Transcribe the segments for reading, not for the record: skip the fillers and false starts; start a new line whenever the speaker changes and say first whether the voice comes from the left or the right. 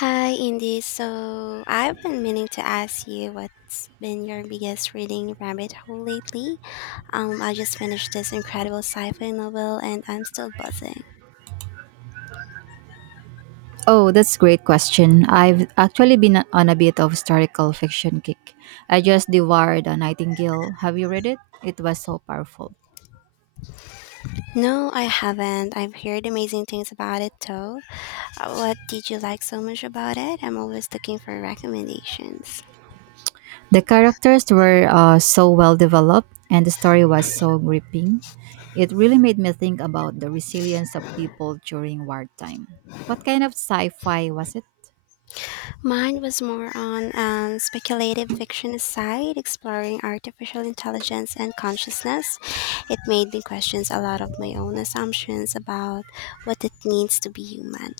left: Hi, Indy. So I've been meaning to ask you what's been your biggest reading rabbit hole lately. I just finished this incredible sci-fi novel, and I'm still buzzing.
right: Oh, that's a great question. I've actually been on a bit of historical fiction kick. I just devoured A Nightingale. Have you read it? It was so powerful.
left: No, I haven't. I've heard amazing things about it, though. What did you like so much about it? I'm always looking for recommendations.
right: The characters were so well developed, and the story was so gripping. It really made me think about the resilience of people during wartime. What kind of sci-fi was it?
left: Mine was more on speculative fiction aside, exploring artificial intelligence and consciousness. It made me question a lot of my own assumptions about what it means to be human.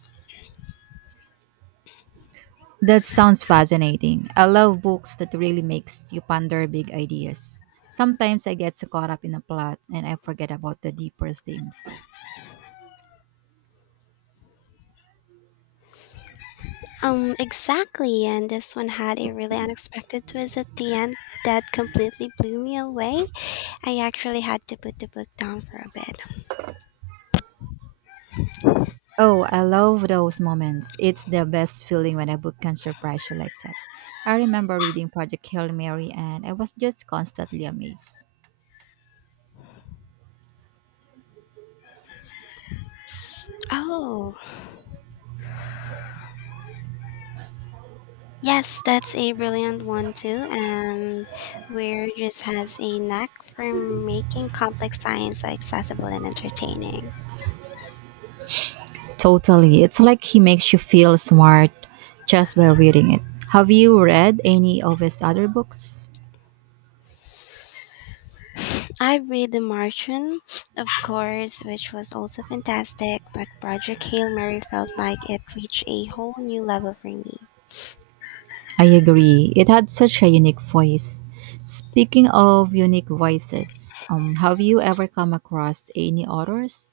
right: That sounds fascinating. I love books that really makes you ponder big ideas. Sometimes I get so caught up in a plot and I forget about the deeper themes.
left: Exactly, and this one had a really unexpected twist at the end that completely blew me away. I actually had to put the book down for a bit.
right: Oh, I love those moments. It's the best feeling when a book can surprise you like that. I remember reading Project Hail Mary, and I was just constantly amazed.
left: Oh, yes, that's a brilliant one too. And Weir just has a knack for making complex science so accessible and entertaining.
right: Totally. It's like he makes you feel smart just by reading it. Have you read any of his other books?
left: I read The Martian, of course, which was also fantastic, but Project Hail Mary felt like it reached a whole new level for me.
right: I agree. It had such a unique voice. Speaking of unique voices, have you ever come across any authors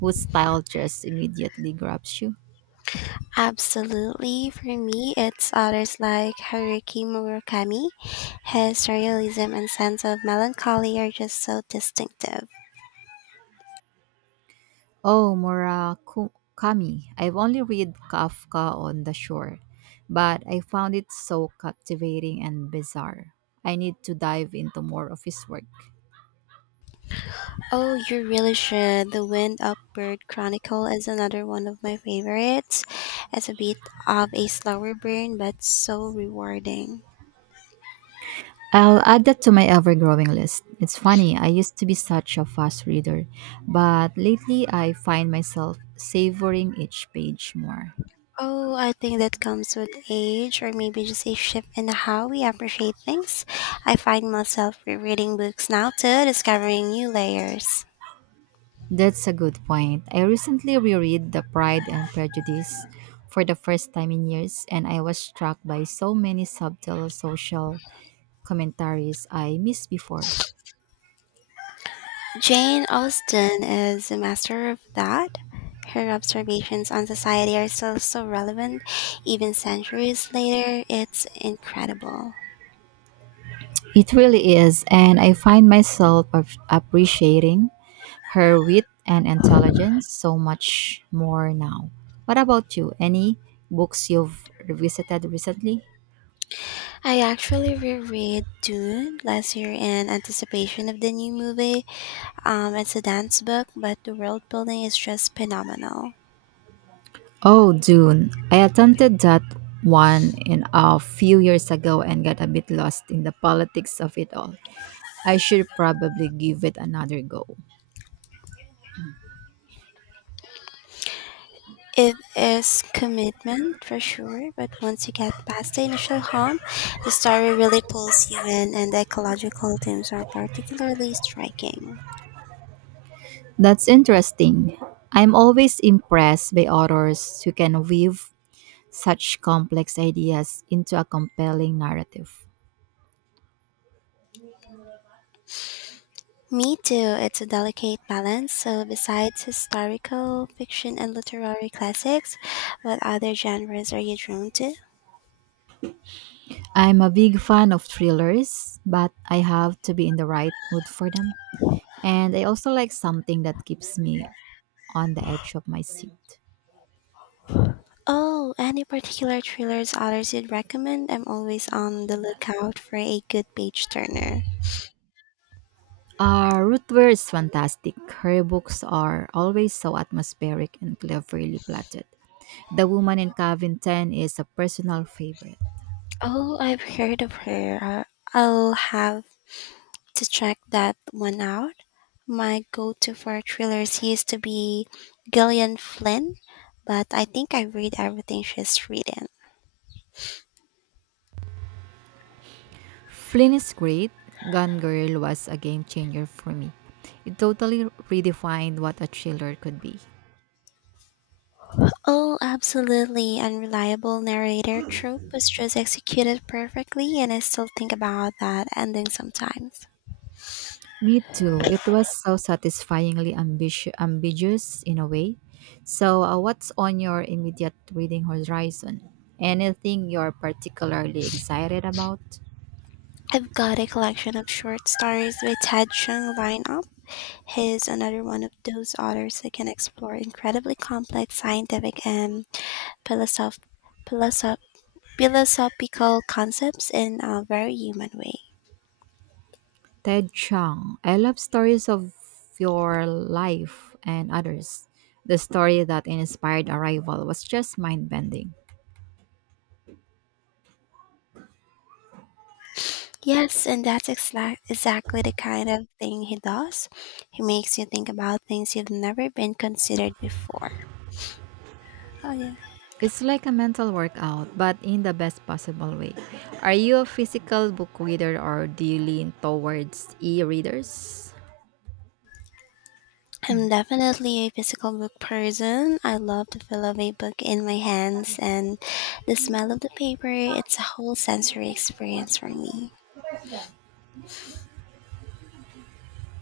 right: whose style just immediately grabs you?
left: Absolutely, for me, it's authors like Haruki Murakami. His realism and sense of melancholy are just so distinctive.
right: Oh, Murakami. I've only read Kafka on the Shore, but I found it so captivating and bizarre. I need to dive into more of his work.
left: Oh, you really should. The Wind Up Bird Chronicle is another one of my favorites. It's a bit of a slower burn, but so rewarding.
right: I'll add that to my ever growing list. It's funny, I used to be such a fast reader, but lately I find myself savoring each page more.
left: Oh, I think that comes with age, or maybe just a shift in how we appreciate things. I find myself rereading books now too, discovering new layers.
right: That's a good point. I recently reread The Pride and Prejudice for the first time in years, and I was struck by so many subtle social commentaries I missed before.
left: Jane Austen is a master of that. Her observations on society are still so relevant, even centuries later. It's incredible.
right: It really is, and I find myself appreciating her wit and intelligence so much more now. What about you? Any books you've revisited recently?
left: I actually reread Dune last year in anticipation of the new movie. It's a dance book, but the world building is just phenomenal.
right: Oh, Dune. I attempted that one in a few years ago and got a bit lost in the politics of it all. I should probably give it another go.
left: It is commitment for sure, but once you get past the initial hump, the story really pulls you in, and the ecological themes are particularly striking.
right: That's interesting. I'm always impressed by authors who can weave such complex ideas into a compelling narrative.
left: Me too, it's a delicate balance. So, besides historical fiction and literary classics, what other genres are you drawn to?
right: I'm a big fan of thrillers, but I have to be in the right mood for them. And I also like something that keeps me on the edge of my seat.
left: Oh, any particular thrillers others you'd recommend? I'm always on the lookout for a good page turner.
right: Ruth Ware is fantastic. Her books are always so atmospheric and cleverly plotted. The Woman in Cabin 10 is a personal favorite.
left: Oh, I've heard of her. I'll have to check that one out. My go to for thrillers used to be Gillian Flynn, but I think I read everything she's written.
right: Flynn is great. Gone Girl was a game changer for me. It totally redefined what a thriller could be.
left: Oh, absolutely. Unreliable narrator trope was just executed perfectly, and I still think about that ending sometimes.
right: Me too. It was so satisfyingly ambitious ambiguous in a way. So, what's on your immediate reading horizon? Anything you're particularly excited about?
left: I've got a collection of short stories by Ted Chung lined up. He's another one of those authors that can explore incredibly complex scientific and philosoph- philosoph- philosophical concepts in a very human way.
right: Ted Chiang. I love stories of your life and others. The story that inspired Arrival was just mind bending.
left: Yes, and that's exactly the kind of thing he does. He makes you think about things you've never been considered before. Oh, yeah.
right: It's like a mental workout, but in the best possible way. Are you a physical book reader, or do you lean towards e readers?
left: I'm definitely a physical book person. I love the feel of a book in my hands and the smell of the paper. It's a whole sensory experience for me.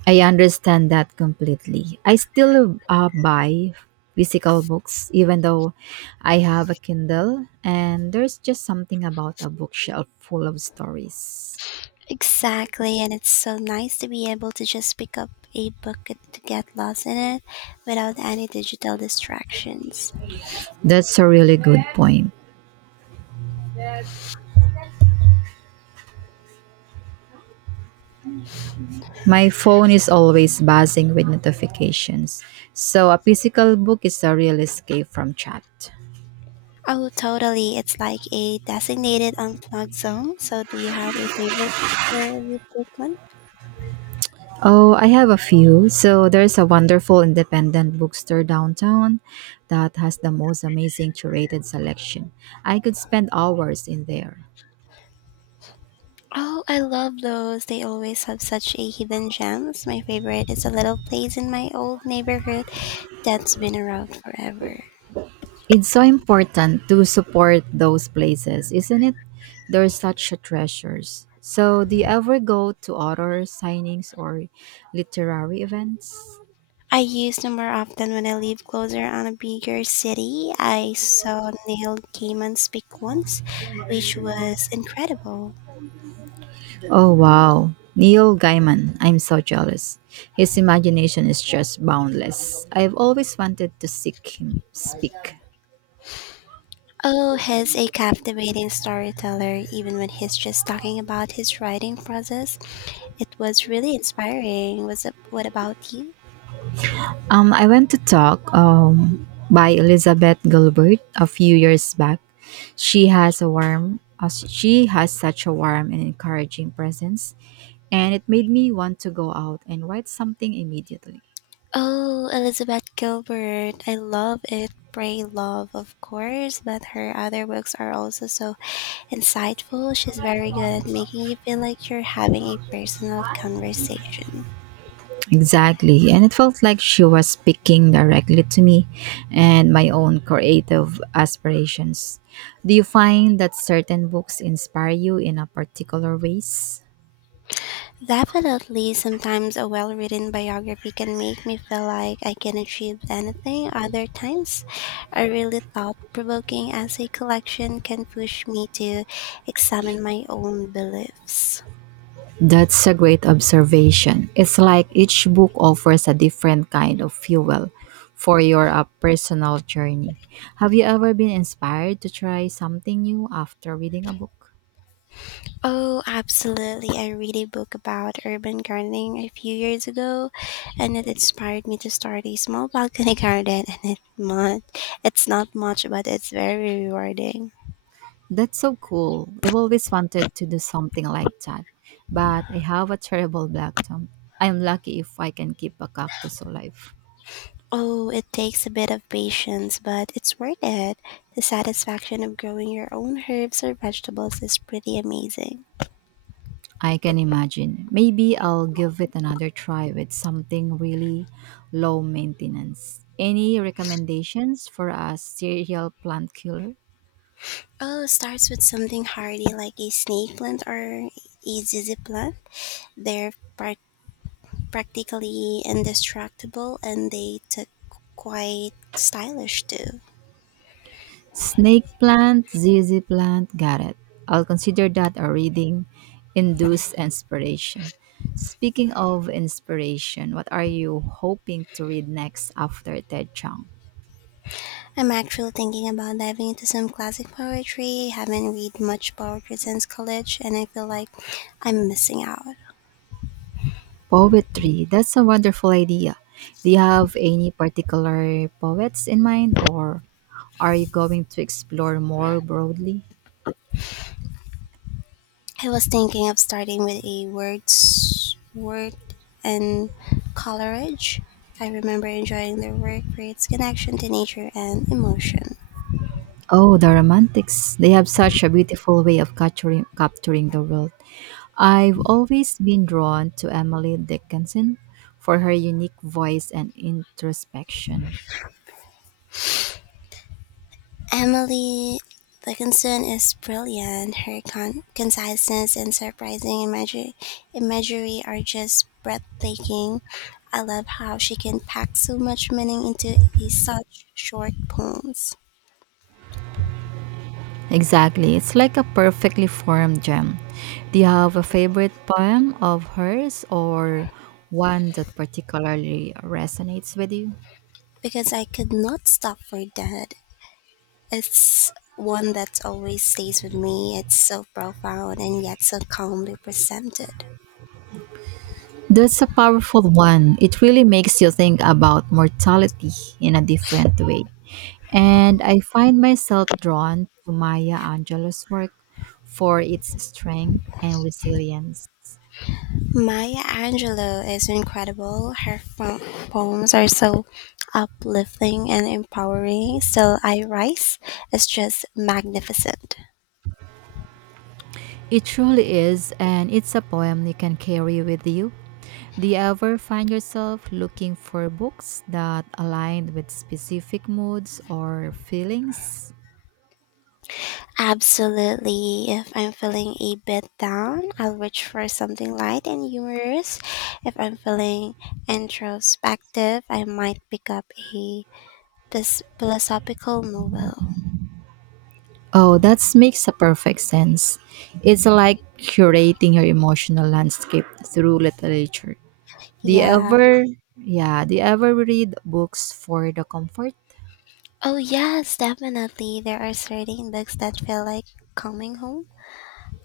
right: I understand that completely. I still buy physical books, even though I have a Kindle, and there's just something about a bookshelf full of stories.
left: Exactly, and it's so nice to be able to just pick up a book and to get lost in it without any digital distractions.
right: That's a really good point. My phone is always buzzing with notifications, so a physical book is a real escape from chat.
left: Oh, totally. It's like a designated unplugged zone. So, do you have a favorite bookstore you frequent?
right: Oh, I have a few. So there's a wonderful independent bookstore downtown that has the most amazing curated selection. I could spend hours in there.
left: Oh, I love those. They always have such a hidden gems. My favorite is a little place in my old neighborhood that's been around forever.
right: It's so important to support those places, isn't it? They're such treasures. So, do you ever go to author signings or literary events?
left: I used to more often when I live closer on a bigger city. I saw Neil Gaiman speak once, which was incredible.
right: Oh wow, Neil Gaiman. I'm so jealous. His imagination is just boundless. I've always wanted to seek him speak.
left: Oh, he's a captivating storyteller, even when he's just talking about his writing process. It was really inspiring. Was it, what about you?
right: I went to talk by Elizabeth Gilbert a few years back. She has such a warm and encouraging presence, and it made me want to go out and write something immediately.
left: Oh, Elizabeth Gilbert. I love it. Pray Love, of course, but her other books are also so insightful. She's very good at making you feel like you're having a personal conversation.
right: Exactly. And it felt like she was speaking directly to me and my own creative aspirations. Do you find that certain books inspire you in a particular ways?
left: Definitely, sometimes a well written biography can make me feel like I can achieve anything. Other times, a really thought provoking essay collection can push me to examine my own beliefs.
right: That's a great observation. It's like each book offers a different kind of fuel for your personal journey. Have you ever been inspired to try something new after reading a book?
left: Oh, absolutely. I read a book about urban gardening a few years ago, and it inspired me to start a small balcony garden. And it's not much, but it's very rewarding.
right: That's so cool. I've always wanted to do something like that, but I have a terrible black thumb. I'm lucky if I can keep a cactus alive.
left: Oh, it takes a bit of patience, but it's worth it. The satisfaction of growing your own herbs or vegetables is pretty amazing.
right: I can imagine. Maybe I'll give it another try with something really low maintenance. Any recommendations for a serial plant killer?
left: Oh, starts with something hardy like a snake plant or a zizi plant. They're practically indestructible and they took quite stylish too.
right: Snake plant, ZZ plant, got it. I'll consider that a reading induced inspiration. Speaking of inspiration, what are you hoping to read next after Ted Chang?
left: I'm actually thinking about diving into some classic poetry. Haven't read much poetry since college and I feel like I'm missing out.
right: Poetry. That's a wonderful idea. Do you have any particular poets in mind, or are you going to explore more broadly?
left: I was thinking of starting with a Wordsworth and Coleridge. I remember enjoying their work for its connection to nature and emotion.
right: Oh, the romantics. They have such a beautiful way of capturing the world. I've always been drawn to Emily Dickinson for her unique voice and introspection.
left: Emily Dickinson is brilliant. Her conciseness and surprising imagery are just breathtaking. I love how she can pack so much meaning into a such short poems.
right: Exactly, it's like a perfectly formed gem. Do you have a favorite poem of hers or one that particularly resonates with you?
left: Because I could not stop for that. It's one that always stays with me. It's so profound and yet so calmly presented.
right: That's a powerful one. It really makes you think about mortality in a different way. And I find myself drawn to Maya Angelou's work for its strength and resilience.
left: Maya Angelou is incredible. Her poems are so uplifting and empowering. Still, I Rise is just magnificent.
right: It truly is, and it's a poem you can carry with you. Do you ever find yourself looking for books that align with specific moods or feelings?
left: Absolutely. If I'm feeling a bit down, I'll reach for something light and humorous. If I'm feeling introspective, I might pick up a this philosophical novel.
right: Oh, that makes a perfect sense. It's like curating your emotional landscape through literature. Do you
left: Yeah.
right: ever, yeah, do you ever read books for the comfort?
left: Oh, yes, definitely. There are certain books that feel like coming home.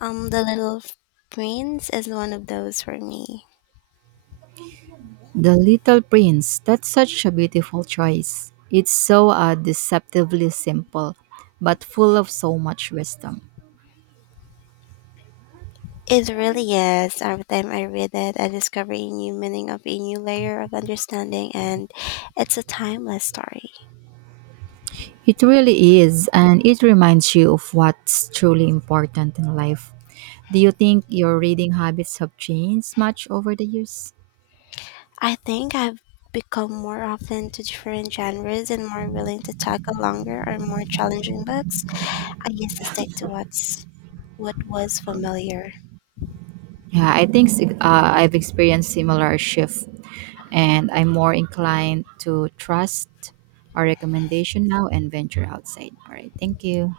left: The Little Prince is one of those for me.
right: The Little Prince, that's such a beautiful choice. It's so deceptively simple, but full of so much wisdom.
left: It really is. Every time I read it, I discover a new meaning of a new layer of understanding, and it's a timeless story.
right: It really is, and it reminds you of what's truly important in life. Do you think your reading habits have changed much over the years?
left: I think I've become more often to different genres and more willing to tackle longer or more challenging books. I used to stick to what was familiar.
right: Yeah, I've experienced similar shift, and I'm more inclined to trust our recommendation now and venture outside. All right, thank you.